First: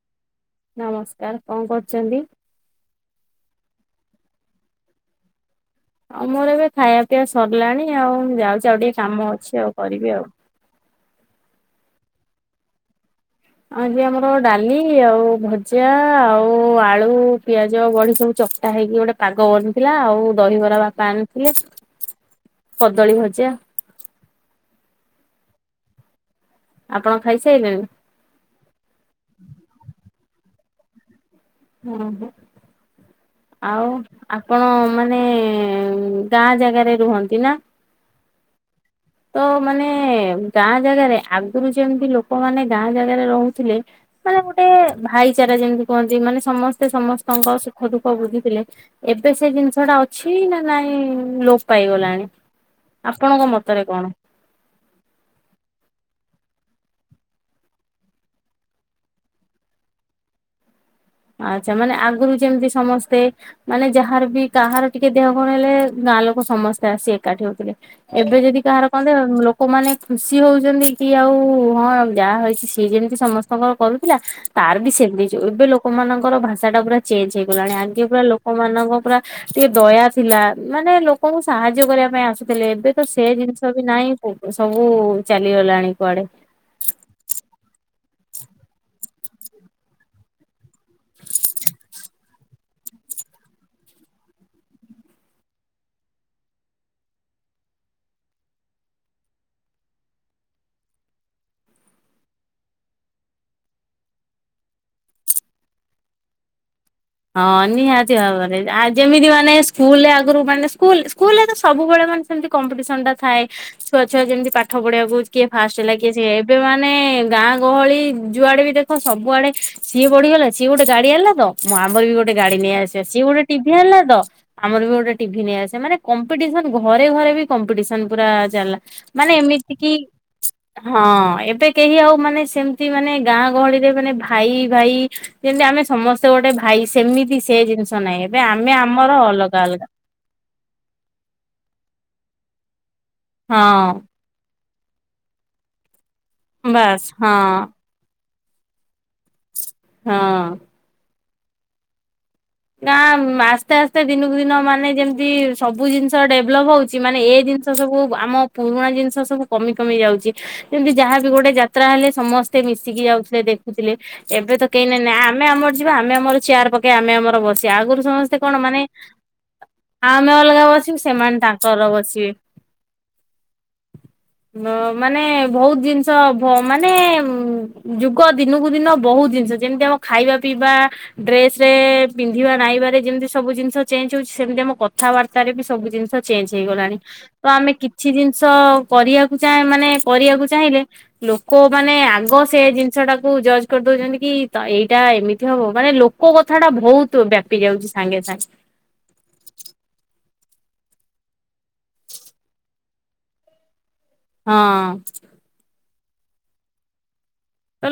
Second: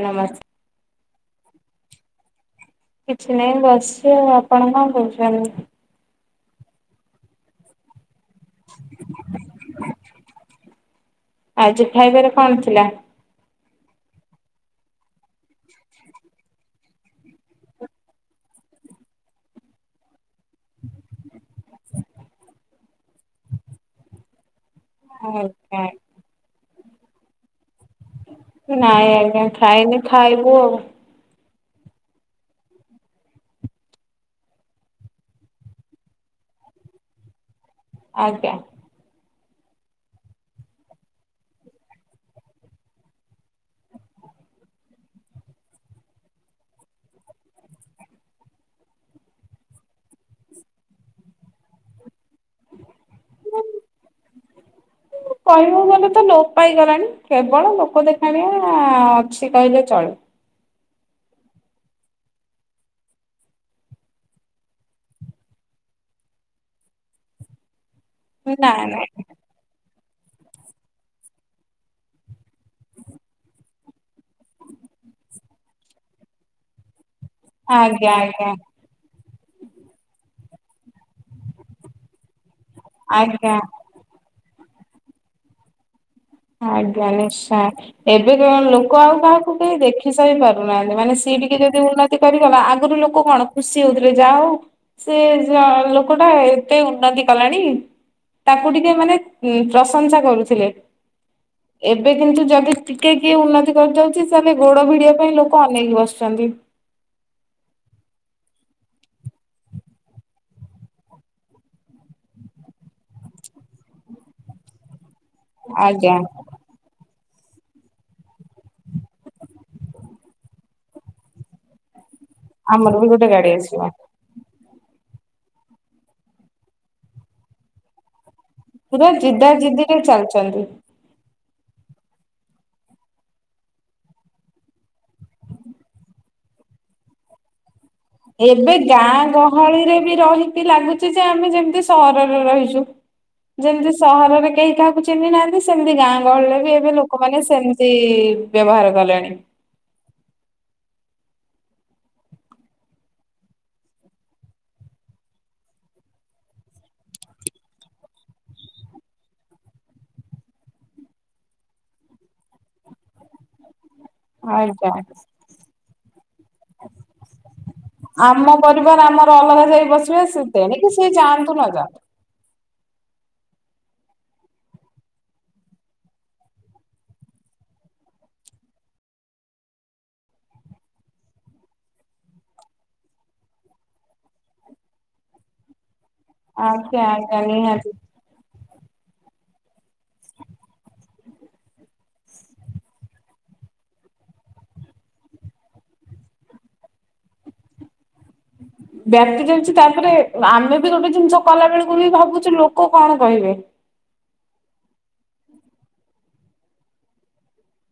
ଏ ନମସ୍ ନମସ୍କାର କଣ କରୁଚନ୍ତି। କିଛି ନାହିଁ ବସିଚି ଆପଣ କଣ କରୁଛନ୍ତି। ଆଉ ମୋର ଏବେ ଖାଇଆ ପିବା ସରିଲାଣି ଆଉ ମୁ ଯାଉଛି ଆଉ ଟିକେ କାମ ଅଛି ଆଉ କରିବି ଆଉ। ଆଜି ଖାଇବାରେ କଣ ଥିଲା। ଆଜି ଆମର ଡାଲି ଆଉ ଭଜା ଆଉ ଆଳୁ ପିଆଜ ବଡି ସବୁ ଚ କଟା ହେଇକି ଗୋଟେ ପାଗ ବନିଥିଲା ଆଉ ଦହିବରା ବାପା ଆଣିଥିଲେ। କଦଳୀ ଭଜା। [unintelligible] ଆପଣ ଖାଇ ସାଇଲେଣି। ନାଇଁ ଆଜ୍ଞା ଖାଇନି ଖାଇବୁ ଆଉ। ଅ ହଁ ଆଉ। ଆପଣ ମାନେ ଗାଁ ଜାଗାରେ ରୁହନ୍ତି ନା। ଆଜ୍ଞା। [inaudible] ତ ମାନେ ଗାଁ ଜାଗାରେ ଆଗରୁ ଯେମିତି ଲୋକମାନେ ଗାଁ ଜାଗାରେ ରହୁଥିଲେ। ମାନେ ଗୋଟେ ଭାଇଚାରା ଯେମିତି କୁହନ୍ତି ମାନେ ସମସ୍ତେ ସମସ୍ତଙ୍କ ସୁଖ ଦୁଃଖ ବୁଝୁଥିଲେ। ଏବେ ସେ ଜିନିଷ ଟା ଅଛି ନା ନାଇଁ ଲୋପ ପାଇଗଲାଣି। ଆପଣଙ୍କ ମତରେ କଣ। କହିବାକୁ ଗଲେ ତ ଲୋପ ପାଇଗଲାଣି କେବଳ ଲୋକ ଦେଖାଣିଆ ଅଛି କହିଲେ ଚଳେ। ଆଛା ମାନେ ଆଗରୁ ଯେମିତି ସମସ୍ତେ ମାନେ ଯାହାର ବି କାହାର ଟିକେ ଦେହ କଣ ହେଲେ ଗାଁ ଲୋକ ସମସ୍ତେ ଆସି ଏକାଠି ହଉଥିଲେ। ଏବେ ଯଦି କାହାର ନାଇଁ କଣ ନାଇଁ ଦେହ ଲୋ କମାନେ ଖୁସି ହଉଛନ୍ତି କି ଆଉ ହଁ ଯାହା ହେଇଛି ସିକ୍ ହେଇଚି ସମସ୍ତଙ୍କର କରୁଥିଲା। ତାର ବି ସେମି ଜୋ ଏବେ ଲୋକମାନଙ୍କର ଭାଷା ଟା ପୁରା ଚେଞ୍ଜ ହେଇଗଲାଣି ଆଗେ ଆଜ୍ଞା ପୁରା ଆଜ୍ଞା ଲୋକମାନଙ୍କ ପୁରା ଟିକେ ଦୟା ଥିଲା ମାନେ ଲୋକଙ୍କୁ ସାହାଯ୍ୟ କରିବା ପାଇଁ ଆସୁଥିଲେ ଏବେ ତ ସେ ଆଜ୍ଞା। ଜିନିଷ ବି ନାହିଁ। ଉ ସବୁ ଚାଲିଗଲାଣି କୁଆଡେ। ଆଜ୍ଞା ନିଶ୍ଚୟ ଏବେ କୋ ଲୋକ ଆଉ କାହାକୁ କେହି ଦେଖ ଖି ସହି ପାରୁନାହାନ୍ତି ମାନେ ସିଏ ଟିକେ ଯଦି ଉନ୍ନତି କରିଗଲା ଆଗରୁ ଲୋକ କଣ ଖୁସି ହଉଥିଲେ ଯାହଉ ସେ ଯ ଲୋକ ଟା ଏତେ ଉନ୍ନତି କଲାଣି ତାକୁ ଟିକେ ମାନେ ଉଁ ପ୍ରଶଂସା କରୁଥିଲେ। ଏବେ କିନ୍ତୁ ଯଦି ଟିକେ କିଏ ଉନ୍ନତି କରିଯାଉଛି ତାଲେ ଗୋଡ ଭିଡିିବା ପାଇଁ ଲୋକ ଅନେଇକି ବସିଛନ୍ତି। ହଁ ନିହାତି ଭାବରେ ଆ ଯେମିତି ମାନେ ସ୍କୁଲ ଆଗରୁ ମାନେ ସ୍କୁଲୁ ସ୍କୁଲୁରେ ତ ସବୁବେଳେ ମାନେ ସେମତି କମ୍ପିଟିସନ ଟା ଥାଏ ଛୁଆ ଛୁଆ ଯେମିତି ପାଠ ପଢିବାକୁ କିଏ ଫାଷ୍ଟ ହେଲା କିଏ? ଆଜ୍ଞା ଏବେ ମାନେ ଗାଁ ଗହଳି ଯୁଆଡେ ବି ଦେଖ ସବୁଆଡେ ସିଏ ବଢିଗଲା ସିଏ ଗୋଟେ ଗାଡି ଆଣିଲା ତ। ମୁଁ ଆମର ବି ଗୋଟେ ଗାଡି ଆମର ନେଇଆସିବା ବି ସିଏ ଗୋଟେ ଗାଡି ଟିଭି ଆସିବ ଆଣିଲା ତ। ଆମର ବି ଗୋଟେ ଟିଭି ନେଇଆସେ ମାନେ କମ୍ପିଟେସନ ଘରେ ଘରେ ବି କମ୍ପିଟେସନ ପୁରା ଚାଲିଲ। ପୁରା ଜିଦା ଜିଦି ରେ ଚାଲୁଚନ୍ତି। ହଁ ଏବେ କେହି ଆଉ ମାନେ ସେମତି ମାନେ ଗାଁ ଗହଳିରେ ମାନେ ଭାଇ ଭାଇ ଯେମତି ଆମେ ସମସ୍ତେ ଗୋଟେ ଭାଇ ସେମିତି ସେ ଜିନିଷ ନାହିଁ ଏବେ ଆମେ ଗାଁ ଆମର ଅଲଗା ଅଲଗା। ଗହଳିରେ ରହିକି ଲାଗୁଚି ଯେ ଆମେ ଯେମତି ସହରରେ ରହିଚୁ। ଯେମିତି ହଁ ସହରରେ କେହି କାହାକୁ ଚିହ୍ନି ନାହାନ୍ତି ସେମିତି ଗାଁ ଗହଳିରେ ବି ଏବେ ବାସ୍ ହଁ ଲୋକମାନୋନ ସେମି ସେ ଇ ବ୍ୟବହାର କଲେଣି। ହଁ। ନା ଆସ୍ତେ ଆସ୍ତେ ଦିନକୁ ଦିନ ମାନେ ଯେମତି ସବୁ ଜିନିଷ ଡେଭଲପ୍ ହେଉଚି ମାନେ ଏ ଜିନିଷ। ସବୁ ଆମର ପୁରୁଣା ଜିନିଷ ସବୁ କମି କମି ଯାଉଚି। ଯେମିତି ଯାହାବି ଗୋଟେ ଯାତ୍ରା ହେଲେ ସମସ୍ତେ ମିଶିକି ଯାଉଥିଲେ ଦେଖି। ଥିଲେ ଏବେ ତ କେହି ଆଜ୍ଞା ନାଇଁ ନାାଇ ଆମେ ଆମର ଯିବା ଆମେ ଆମର ଚେୟାର ପକେଇ ଆମେ ଆମର ସିଏ ଆଗରୁ ସମସ୍ତେ ଆମ କଣ ମାନେ ପରିବାର ଆମର ଅଲଗା ଯାଇ ବସିବେ ଆମେ ସେ ଅଲଗା ତେଣିକି ବସୁ ସେ ସେମାନେ ଯାଆନ୍ତୁ ନ ତାଙ୍କ ର ଯାଆନ୍ତୁ। ବ ସିଏ। ମାନେ ବହୁତ ଜିନିଷ ମାନେ ଯୁଗ ଦିନକୁ ଦିନ ବହୁତ ଜିନିଷ ଯେମିତି ଆମ ଖାଇବା ପିଇବା ଡ୍ରେସ ରେ ପିନ୍ଧିବା ନାଇବାରେ ଯେମିତି ସବୁ ଜିନିଷ ଚେଞ୍ଜେ ହେଉଚି ସେମିତି ଆମ କଥାବାର୍ତ୍ତାରେ ବି ସବୁ ଜିନିଷ ଚେଞ୍ଜେ ହେଇଗଲାଣି ଆଜ୍ଞା ଆଜ୍ଞା ତ ଆମେ ନିହାତି କିଛି ଜିନିଷ କରିବାକୁଁ ମାନେ କରିବାକୁ ଚାହିଁଲେ ଲୋକ ମାନେ ଆଗ ସେ ଜିନିଷ ଟାକୁ ଜଜ୍ କରିଦଉଛନ୍ତି କି ଏଇଟା ଏମିତି ହବ ମାନେଲୋକ୍। କଥା ଟା ବହୁତ ବ୍ୟାପି ଯାଉଛି ସାଙ୍ଗେ ସାଙ୍ଗେ। ବ୍ୟାପି ଯାଉଛି ତାପରେ ଆମେ ବି ଗୋଟେ ଜିନିଷ କଲା ବେଳକୁ ବି ଭାବୁଛୁ ଲୋକ କଣ କହିବେ। ହଁ।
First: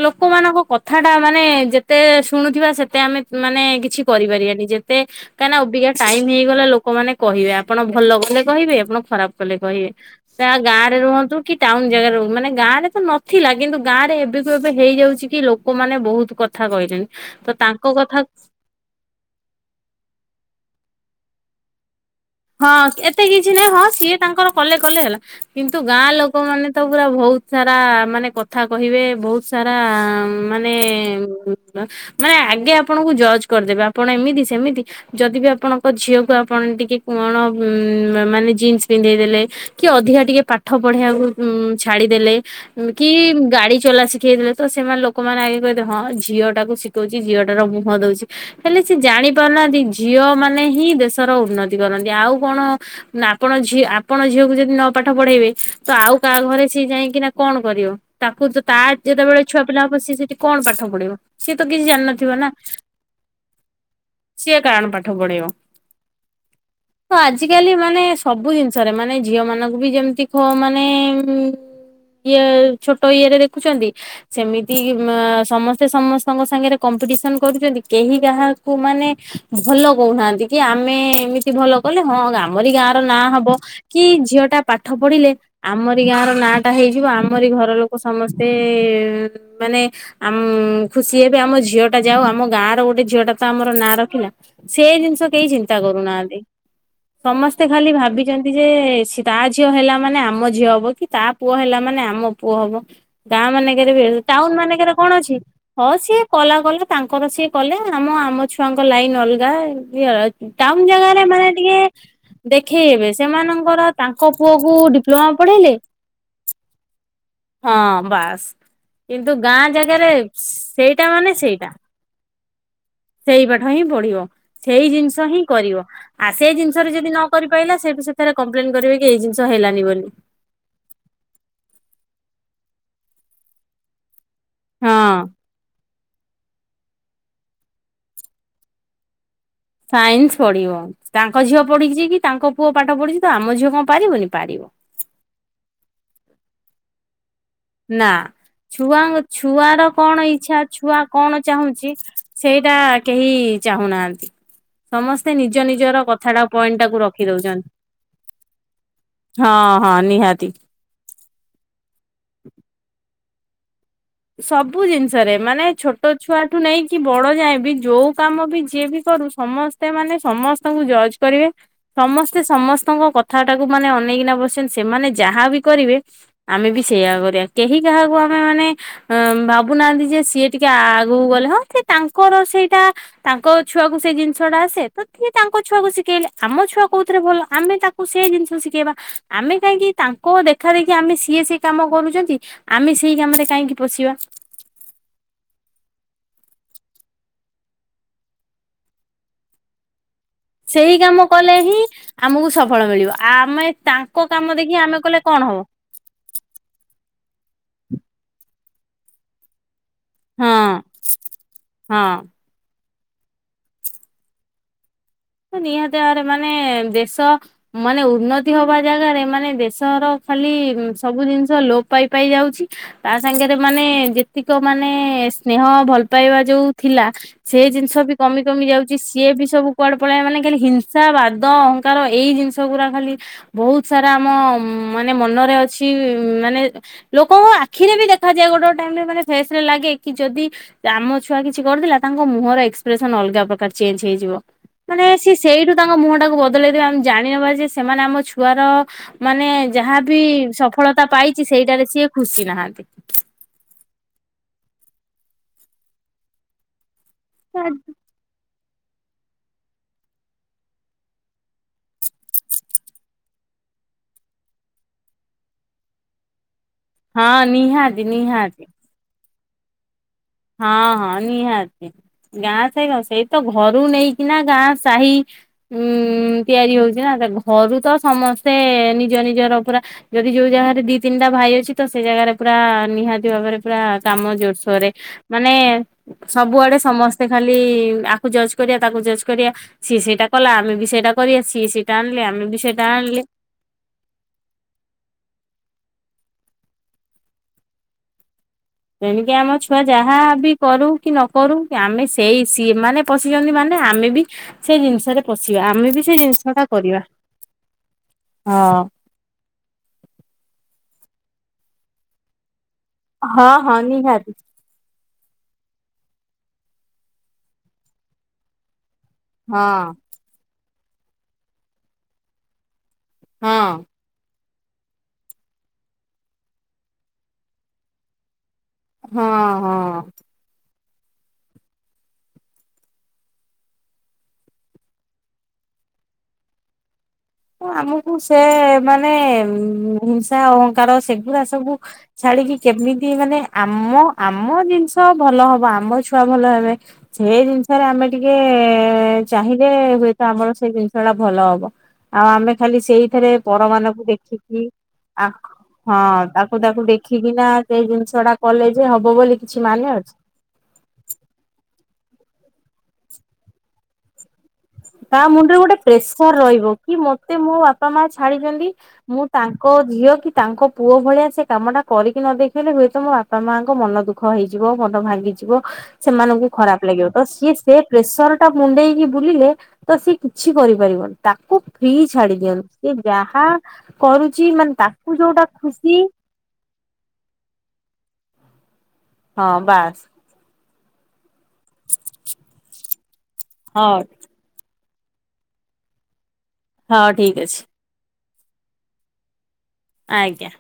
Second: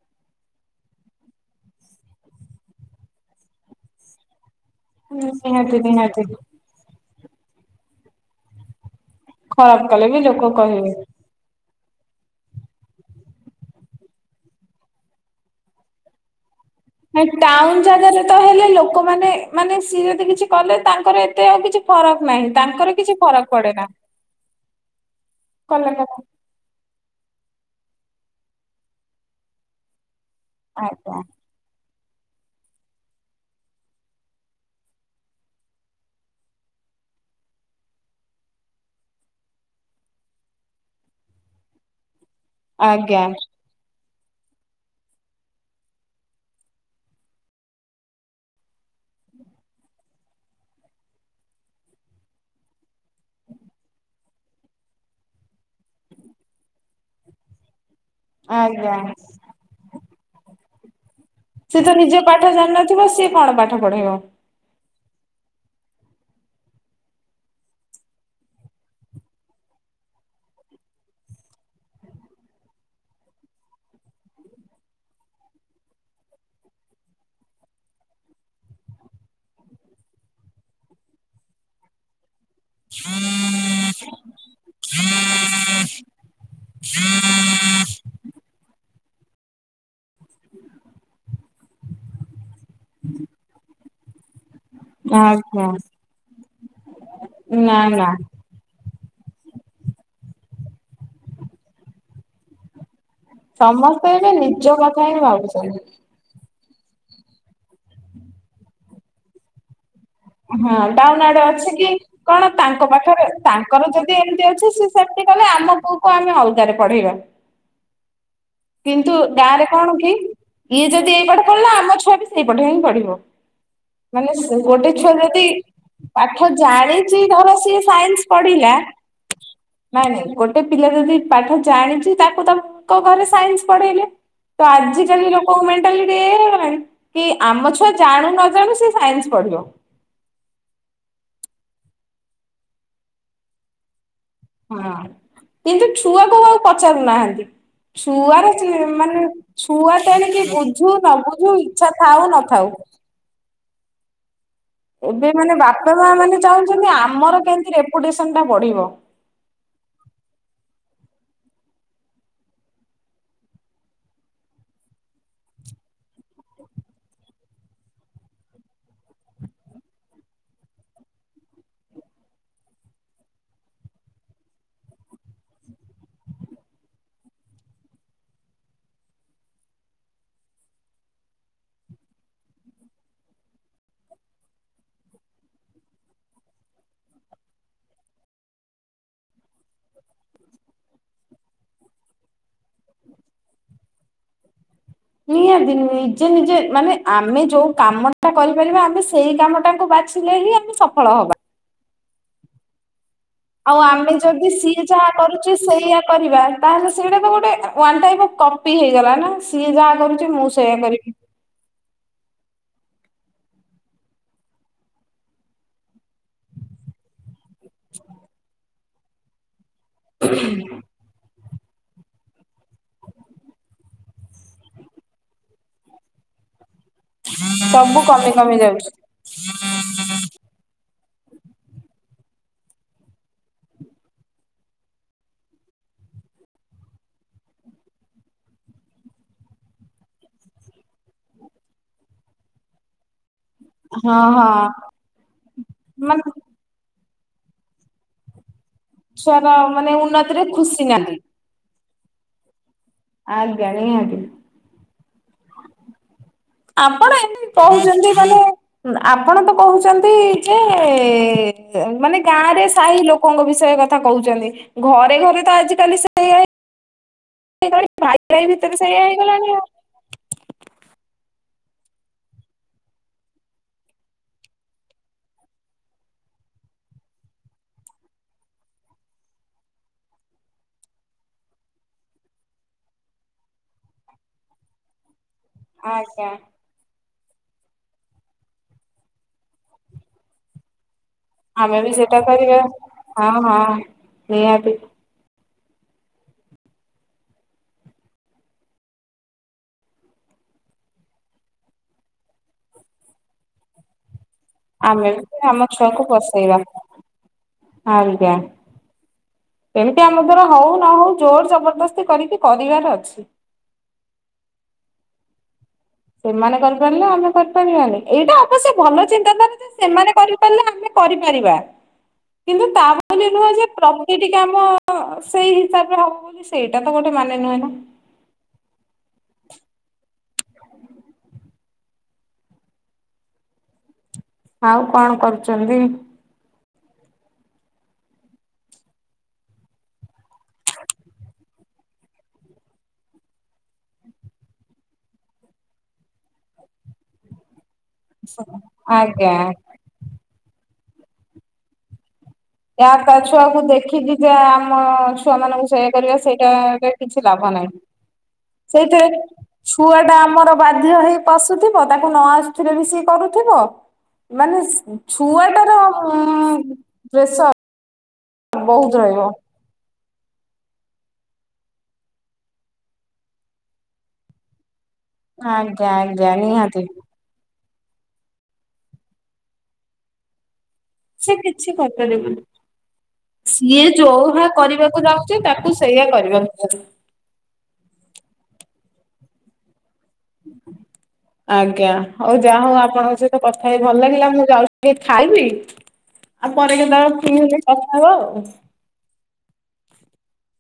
ଲୋକମାନଙ୍କ କଥା ଟା ମାନେ ଯେତେ ଶୁଣୁଥିବା ସେତେ ଆମେ ମାନେ କିଛି କରିପାରିବାାନି ଯେ। ଏ କାହିଁକିନା ନିହାତି ଅବିକା ନିହାତି ଟାଇମ ହେଇଗଲା ଲୋକମାନେ କହିବେ ଆପଣ ଭଲ କଲେ କହିବେ ଆପଣ ଖରାପ। କଲେ କହିବେ କଲେ ବି ଲୋକ ସାରେ ଗାଁ କହିବେ। ରେ ରୁହନ୍ତୁ। କି ଟାଉନ ଜାଗା ରେ ମାନେ ଗାଁ ରେ ତ ନଥିଲା କିନ୍ତୁ ଗାଁ ରେ ଏବେ ଏ ବେ ହେଇଯାଉଛି କି ଲୋକମାନେ ବହୁତ୍ କଥା କହିଲେଣି। ତ ଟାଉନ ତାଙ୍କ କଥା ଜାଗାରେ ତ ହେଲେ ଲୋକମାନେ ମାନେ ସିଏ ଯଦି କିଛି କଲେ ତାଙ୍କର ଏତେ ଆଉ କିଛି ଫରକ ନାହିଁ। ହଁ ତାଙ୍କର ଏତେ ଫରକ କିଛି ନାଇଁ ପଡେ ହଁ ନା ସିଏ ତାଙ୍କର କଲେ କଲେ ହେଲା କିନ୍ତୁ କଲେ ଗାଁ କଲେ ଲୋକ ଏ ମାନେ ତ ପୁରା ବହୁତ ସାରା ମାନେ କଥା କହିବେ ବହୁତ ସାରା ମାନେ ଆଜ୍ଞା। ମାନେ ଆଗେ ଆପଣଙ୍କୁ ଜଜ କରିଦେବେ ଆପଣ ଏମିତି ସେମିତି। ଯଦି ବିି ଆପଣଙ୍କ ଝିଅକୁ ଆପଣ ଟିକେ କଣ ମାନେ ଜିନ୍ସ୍ ପିନ୍ଧେଇ ଦେଲେ। କି ଅଧିକା ଟିକେ ପାଠ ପଢେଇିବାକୁ ଛାଡିଦେଲେ କି ଆଜ୍ଞା ଗାଡି ଚଲା ଶିଖେଇ ଲେ। ତ ସେମାନେ ଲୋକମାନେ ଆଗେକହିଦେବେ ହଁ ଝିଅ ଟାକୁ ଶିଖଉଚି ଝିଅଟାର ମୁହଁ ଦଉଚି। ହେଲେ ସେ ଜାଣି ପାରୁନାହାନ୍ତି ଝିଅ ମାନେ ହିଁ ଦେଶର ଉନ୍ନତି କରନ୍ତି ଆଉ କଣ? ଆପଣ ଝିଅ ଆପଣ ଝିଅକୁ ଯଦି ନ ପାଠ ପଢେଇବେ ତ ଆଉ କାହା ଘରେ ସେ ଯାଇକି ନା କଣ କରିବ। ତାକୁ ତା ଆଜ୍ଞା ଯେତେବେଳେ ଛୁଆ ପିଲା ହବ ସେ ସେଠି କଣ ପାଠ ପଢେଇବ। ସିଏ ତ ନିଜ ପାଠ ଜାଣିନଥିବ ସିଏ କଣ ପାଠ ପଢେଇବ। ସିଏ କାଣ ପାଠ ପଢେଇବ? ତ ଆଜିକାଲି ମାନେ ସବୁ ଜିନିଷର ମାନେ ଝିଅ ମାନଙ୍କୁ ବି ଯେମତି ପୁଆ ମାନେ ଙ୍କୁ। ଇଏ ଛୋଟ ଇଏ ରେ ଦେଖୁଛନ୍ତି। ସେମିତି ମ ସମସ୍ତେ ସମସ୍ତଙ୍କ ସାଙ୍ଗରେ କମ୍ପିଡିସନ କରୁଛନ୍ତି କେହି କାହାକୁ ମାନେ। ଭଲ କହୁନାହାନ୍ତି କି ଆମେ ଏମିତି ଭଲ କଲେ ହଁ ଆମରି ଗାଁ ର ନାଁ ହବ। କି ଝିଅ ଟା ପାଠ ପଢିଲେ। ଆମରି ଗାଁର ନାଁ ଟା ହେଇଯିବ ଆମରି ଘର ଲୋକ ସମସ୍ତେ ମାନେ। ଆମ୍ ଖୁସି ହେବେ ଆମ ଝିଅ ଟା ଯା ହୋଉ ଆମ ଗାଁ ର ଗୋଟେ ଝିଅ ଟା ତ ଆମର ନାଁ ରଖିଲା। ସେ ଜିନିଷ କେହି ଆଜ୍ଞା। ଚିନ୍ତା କରୁନାହାନ୍ତି ସମସ୍ତେ ନା ଖାଲି ନା ଭାବିଛ ନ୍ତି ଯେ ସେ ତା ଝିଅ ହେଲା ମାନେ ଆମ ଝିଅ ହବ କି ତା ପୁଅ ହେଲା ମାନେ ଆମ ପୁଅ ହବ। ଗାଁ ମାନଙ୍କରେ ବି ସମସ୍ତେ ଏବେ ଟାଉନ ନିଜ ମାନେଙ୍କରେ କଥା କଣ ହିଁ ଅଛି ଭାବୁଛନ୍ତି। ହଁ ସିଏ। କଲା କଲେ ତାଙ୍କର ସିଏ କଲେ ଆମ ଆମ ଛୁଆଙ୍କ ଲାଇନ ଅଲଗା ଇଏ ଅ। ହଁ ଟ ଆମଆଡେ ଅଛି କି କଣ ତାଙ୍କ ଦେଖେଇବେ ପାଖରେ ତାଙ୍କର ସେମାନଙ୍କର ଯଦି ତାଙ୍କ ଏମିତି ଅଛି ପୁଅକୁ ସେ ସେମତି ଡିପ୍ଲୋମା କଲେ ପଢେଇଲେ ଆମ। କୁ କ ଆମେ ଅଲଗାରେ ପଢେଇବା। ହଁ ବାସ୍। କିନ୍ତୁ ଗାଁରେ ଗାଁ କଣ ଜାଗାରେ କି ଇଏ ସେଇଟା ଯଦି ଏଇ ମାନେ ପାଠ ସେଇଟା। ପଢିଲା ଆମ ଛୁଆ ବି ସେଇ ପାଠ ହିଁ ପଢିବ। ସେଇ ପାଠ ହିଁ ପଢିବ ମାନେ ସେଇ ଗୋଟେ ଛୁଆ ଜିନିଷ ହିଁ ଯଦି କରିବ। ଆ ପାଠ ସେଇ ଜିନିଷରେ ଯଦି ଜାଣିଛି ନ କରି ଧର ପାଇଲା ସିଏ ସେ ସାଇନ୍ସ ସେଥିରେ କମ୍ପ୍ଲେନ ପଢିଲା କରିବେ କି ଏଇ ଜିନିଷ ହେଲାନି ବୋଲି। ନାଇଁ ଗୋଟେ ପିଲା ଯଦି ପାଠ ଜାଣିଛି ତାକୁ ତାଙ୍କ ଘରେ ସାଇନ୍ସ ପଢେଇଲେ। ତ ହଁ ଆଜିିକାଲି ଲୋକଙ୍କ ମେଣ୍ଟାଲିଟି ଏୟା ହେଇଗଲାଣି। କି ଆମ ଛୁଆ ଜାଣୁ ନ ଜାଣୁ ସେ ସାଇନ୍ସ ପଢିବ। ସାଇନ୍ସ ପଢିବ ତାଙ୍କ ଝିଅ ପଢିଛି କି ତାଙ୍କ ପୁଅ ପାଠ ପଢିଛି ତ ଆମ ଝିଅ କଣ ପାରିବନି ପାରିବ। ହଁ କିନ୍ତୁ ଛୁଆକୁ ଆଉ ପଚାରୁନାହାନ୍ତି। ନା ଛୁଆର ଚ ଛୁଆଙ୍କ ମାନେ ଛୁଆର ଛୁଆ ଟ କଣ ଆଣିକି ଇଚ୍ଛା ବୁଝୁ ଛୁଆ ନ କଣ ବୁଝୁ ଚାହୁଁଛି ଇଚ୍ଛା ଥାଉ ନଥାଉ। ସେଇଟା କେହି ଚାହୁଁନାହାନ୍ତି। ଏବେ ସମସ୍ତେ ମାନେ ନିଜ ବାପା ନିଜର ମା ମାନେ କଥାଟା ପଏଣ୍ଟ ଚାହୁଁଛନ୍ତି ଟାକୁ ରଖି ଆମର ଦଉଛନ୍। କେମିତି ରେପୁଟେସନ ଟା ବଢିବ ହଁ ହଁ ନିହାତି। [inaudible] ସବୁ ଜିନିଷରେ ମାନେ ଛୋଟ ଛୁଆଠୁ ନେଇକି ବଡ ଯାଏଁ ବି ଯୋଉ କାମ ବି ଯିଏ ବି କରୁ ସମ ସେ ମାନେ ସମସ୍ତଙ୍କୁ ଜଜ୍ କରିବେ। ସମସ୍ତେ ସମସ୍ତଙ୍କ କଥା ଟାକୁ ମାନେ ଅନେଇକିନା ବସିଛନ୍ତି ସେମାନେ ଯାହାବି କରିବେ। ଆମେ ବି ସେଇଆ କରିବା କେହି କାହାକୁ ଆମେ ମାନେ। ଅ ଭାବୁନାହାନ୍ତି ଯେ ସିଏ ଟିକେ ଆଗକୁ ଗଲେ ହଁ ସେ ତାଙ୍କର ସେଇଟା। ତାଙ୍କ ଛୁଆକୁ ସେଇ ଜିନିଷ ଟା ଆସେ ତ ତିଏ ତାଙ୍କ ଛୁଆକୁ ଶିଖେଇଲେ ଆମ ଛୁଆ କୋଉଥିରେ ଭଲ ଆମେ ତା। କୁ ସେ ଜିନିଷ ଶିଖେଇବା ଆମେ କାହିଁକି ତାଙ୍କ ଦେଖା ଦେଖି ଆମେ ସିଏ ସି କାମ କରୁଛନ୍ତି। ଆମେ ସେଇ କାମରେ କାହିଁକି ପଶିବା। ନିହାତି ନିଜେ ନିଜେ ମାନେ ଆମେ ଯୋଉ କାମ ଟା କରିପାରିବା ଆମେ ସେଇ କାମ ଟାକୁ ବାଛିଲେ ହିଁ। ଆମେ ସେଇ ସଫଳ କାମ ହବା କଲେ ହିଁ ଆମକୁ ସଫଳ ମିଳିବ। ଆମେ ଆଉ ଆମେ ତାଙ୍କ ଯଦି କାମ ଦେଖି ସିଏ ଆମେ ଯାହା କଲେ କଣ କରୁଛି ହବ ସେଇୟଆ କରିବା। ତାହେଲେ ସେଇଟା ତ ଗୋଟେ ଓଂନଟାଇପ ଅଫ କପି ହେଇଗଲା ନା ସିଏ ଯାହା କରୁଛି ମୁଁ ସେଇୟା ହଁ କରିବି। ହଁ। ନିହାତି ଭାବରେ ମାନେ ଦେଶ ମାନେ ଉନ୍ନତି ହବା ଜାଗାରେ ମାନେ ଦେଶ। ତର ଖାଲି ହୁଁ ସବୁ ଜିନିଷ ଲୋପ ପାଇପଇ ଯାଉଛି। ତା ସାଙ୍ଗରେ ମାନେ ଯେତିକ ମାନେ ସ୍ନେହ ଭଲ ପାଇବା ଯୋଉ ଥିଲା। ସେ ଜିନିଷ ବି କମି କମି ଯାଉଛି ସିଏ ବି ସବୁ କୁଆଡେ। ବିକଳିଆ ମାନେ ଖାଲି ହିଂସା ବାଦ ଅହଙ୍କାର ଏଇ ଜିନିଷ ଗୁରା ଖାଲି। ବହୁତ୍ ସାରା ଆମ ମାନେ ମନରେ ଅଛି ମାନେ ଲୋକଙ୍କ ଆଖିରେବି ଦେଖାଯାଏ ଗୋଟେ ଗୋଟେ ଟାଇମରେ ମାନେ ଫେସରେ ଲାଗେ କିଯଦି ଆମ ଛୁଆ କିଛି କରିୁଥିଲା ତାଙ୍କ ମୁହଁର ଏକ୍ସପ୍ରେସନ ଅଲଗା ପ୍ରକାର ଚେଞ୍ଜ ହଁ ହେଇଯିବ। ହଁ। ମାନେ ସେସେଇଠୁ ତାଙ୍କ ମୁହଁ ମାନେ ଟାକୁ ବଦଳେଇ ଦେବେ ଆମେ ଜାଣିନେବାଯେ ସେମାନେ ଆମ ଛୁ ଛୁଆର ମାନେ ଛୁଆର ଯାହାବି ଉନ୍ନତିରେ ଖୁସି ସଫଳତା ନାହାନ୍ତି ପାଇଚି ସେଇଟାରେ ସିଏ ଖୁସି ନାହାନ୍ତି। ଆଜ୍ଞା ନିହାତି ଆପଣ ଏମିତି କହିଚନ୍ତି [inaudible] ଆପଣତ କହୁଛନ୍ତିଯେ ମାନେ ଗାଁରେ ସାହି ଲୋକ ଲୋକଙ୍କ ବିଷୟରେ କଥା କହୁଛନ୍ତି ଘରେ ଘରେତ ଆଜିିକାଲି ସେଇ ହଁ ନିହାତି ନିହାତି। ଭିତରେ ସେଇଆ ହେଇଗଲାଣି ଆଉ। ହଁ ହଁ ନିହାତି ଗାଁ ସେଇ ସେଇତ ଘରୁ ନେଇକିନା ଗାଁ ସାହି ଉଁ ତିଆରି ହଉଚିନା ଘରୁତ ସମସ୍ତେ ନିଜ ନିଜର ପୁରା ଯଦି ଯୋଉ ଜାଗାରେ ଦି ତିନିଟା ଭାଇ ଅଛି ତସେଇ ଜାଗାରେ ପୁରା ନିହାତି ଭାବରେ ପୁରା କାମ ଜୋରସୋରେ ମାନେ ଆଜ୍ଞା ସବୁଆଡ଼େ ସମସ୍ ଖାଲି ଆକୁ ଜଜ୍ କରିବା ତାକୁ ଜଜ୍ କରିବା ସିଏ ସେଇଟା କଲା ଆମେବି ସେଇଟା କରିବା ସିଏ ଆମେବି ସେଇଟା ଆଣିଲେ ଆମେ କରିବା ବି ସେଇଟା ଆଣିଲେ ହଁ ହଁ ନିହାତି। ତଣିକି ଆମ ଛୁଆ ଯାହାବି କରୁକି ନକରୁ କିଆମେ ସେଇ ସିଏ ମାନେ ପଶିଚନ୍ତି ମାନେ ଆମେବି ସେ ଆମେ ଜିନିଷରେ ବି ପଶିବା ଆମ ଛୁଆକୁ ଆମେବି ବସେଇବା ସେଜିନିଷଟା କରିବା। ତେଣିକି ଆମ ଦ୍ବାରା ହଉ ନହଉ ଜୋର ଜବରଦସ୍ତି କରିକି କରିବାର ଅଛି। ହଁ-ହଁ- ନିହାତି। ସେମାନେ କରିପାରିଲେ ଆମେ କରିପାରିବାନି ଏଇଟା ଆବଶ୍ୟ ଭଲ ଚିନ୍ତାଧାରାଯେ ହଁ ସେମାନେ କରି ତାଲେ ଆମେ କରିପାରିବା କିନ୍ତୁ ତାମନେ ନୁହଁଯେ ହଁ। ପ୍ର ଏଇଠିକି ଆମ ସେଇ ହିସାବରେ ହବ ବୋଲି ସେଇଟାତ ଗୋଟେ ମାନେ ନୁହେଁନା। ହଁ-ହଁ। ଆଉ କଣ କରୁଚନ୍ତି? ଉ ଆମକୁ ସେମାନେ ହିଂସା ଅହଙ୍କାର ସେଗୁଡ଼ା ସବୁ ଛାଡ଼ିକି କେମିତି ମାନେ ଆମ ଆମ ଜିନିଷ ଭଲ ହବ ଆମ ଛୁଆ ଭଲ ହେବେ। ସେଯିଜିନ୍ ଧର ଆମେ ଟିକେ ଆଜ୍ଞା ଚାହିଁଲେ ହୁଏତ ଆମର ସେଇ ଜିନିଷଟା ଭଲ ହବ ଆଉ ଆମେ ଖାଲି ୟା ତା ସେଇଥିରେ ଛୁଆକୁ ପରମାନଙ୍କୁ ଦେଖିକିଯେ ଦେଖିକି ଆମ ଆ ଛୁଆ ମାନଙ୍କୁ ସେଇୟା କରିବା ହଁ ତାକୁ ତାକୁ ସେଇଟରେ କିଛି ଦେଖିକିନା ଲାଭ ନାହିଁ। ସେଇ ଜିନିଷ ଟା କଲେ ଯେ ସେଇଥିରେ ହବ ବୋଲି କିଛି ମାନେ ଅଛି। ଛୁଆଟା ଆମର ବାଧ୍ୟ ହେଇ ପଶୁଥିବ ତାକୁ ନଆସୁଥିଲେବି ସିଏ କରୁଥିବ ମାନେ ସି ତା ମୁଣ୍ଡରେ ଗୋଟେ ଛୁଆଟାର ପ୍ରେସର ରହିବ କି ମତେ ପ୍ରେସର ମୋ ବାପା ମା ଛାଡ଼ିଦିଅନ୍ତି ବହୁତ ରହିବ। ମୁଁ ତା ଙ୍କ ଝିଅକି ତାଙ୍କ ପୁଅ ଭଳିଆସେ କାମଟା କରିକି ନଦେଖେଇଲେ ହୁଏତ ମୋ ବାପା ମାଆଙ୍କ ମନ ଦୁଃଖ ଦୁଃଖ ହେଇଯିବ ମନ ଭାଙ୍ଗିଯିବ ଆଜ୍ଞା ଆଜ୍ଞା ସେମାନଙ୍କୁ ନିହାତି। ଖରାପ୍ ଲାଗିବ। ତ ସିଏ ସେପ୍ରେସରଟା ମୁଣ୍ଡେଇକି ବୁଲିଲେ ତସିଏ କିଛି କରିପାରିବନି। ସେ ତାକୁ କିଛି ଫ୍ରି କରିପାରିବନି। ଛାଡ଼ିଦିଅନ୍ତୁ ସେଯାହା କରୁଚି ମାନେ ତାକୁ ଯୋଉଟା ତୁ ଖୁସି ସେଇଆ କରିବାକୁୁ ପଡ଼ୁ ହଁ- ବାସ୍। ଆଜ୍ଞା ହଉ ଯାହା ହଉ ଆପଣଙ୍କ ସହିତ କଥା ହେଇ ହଁ ଭଲ ଲାଗିଲା ମୁଁ ଯାଉଚି ଟିକେ ଖାଇବି ଆଉ ପରେ ହଁ କେତେବେଳେ ଫ୍ରି ଠିକ ଅଛି ହେଲେ କଥା ହବା ଆଉ। ଆଜ୍ଞା।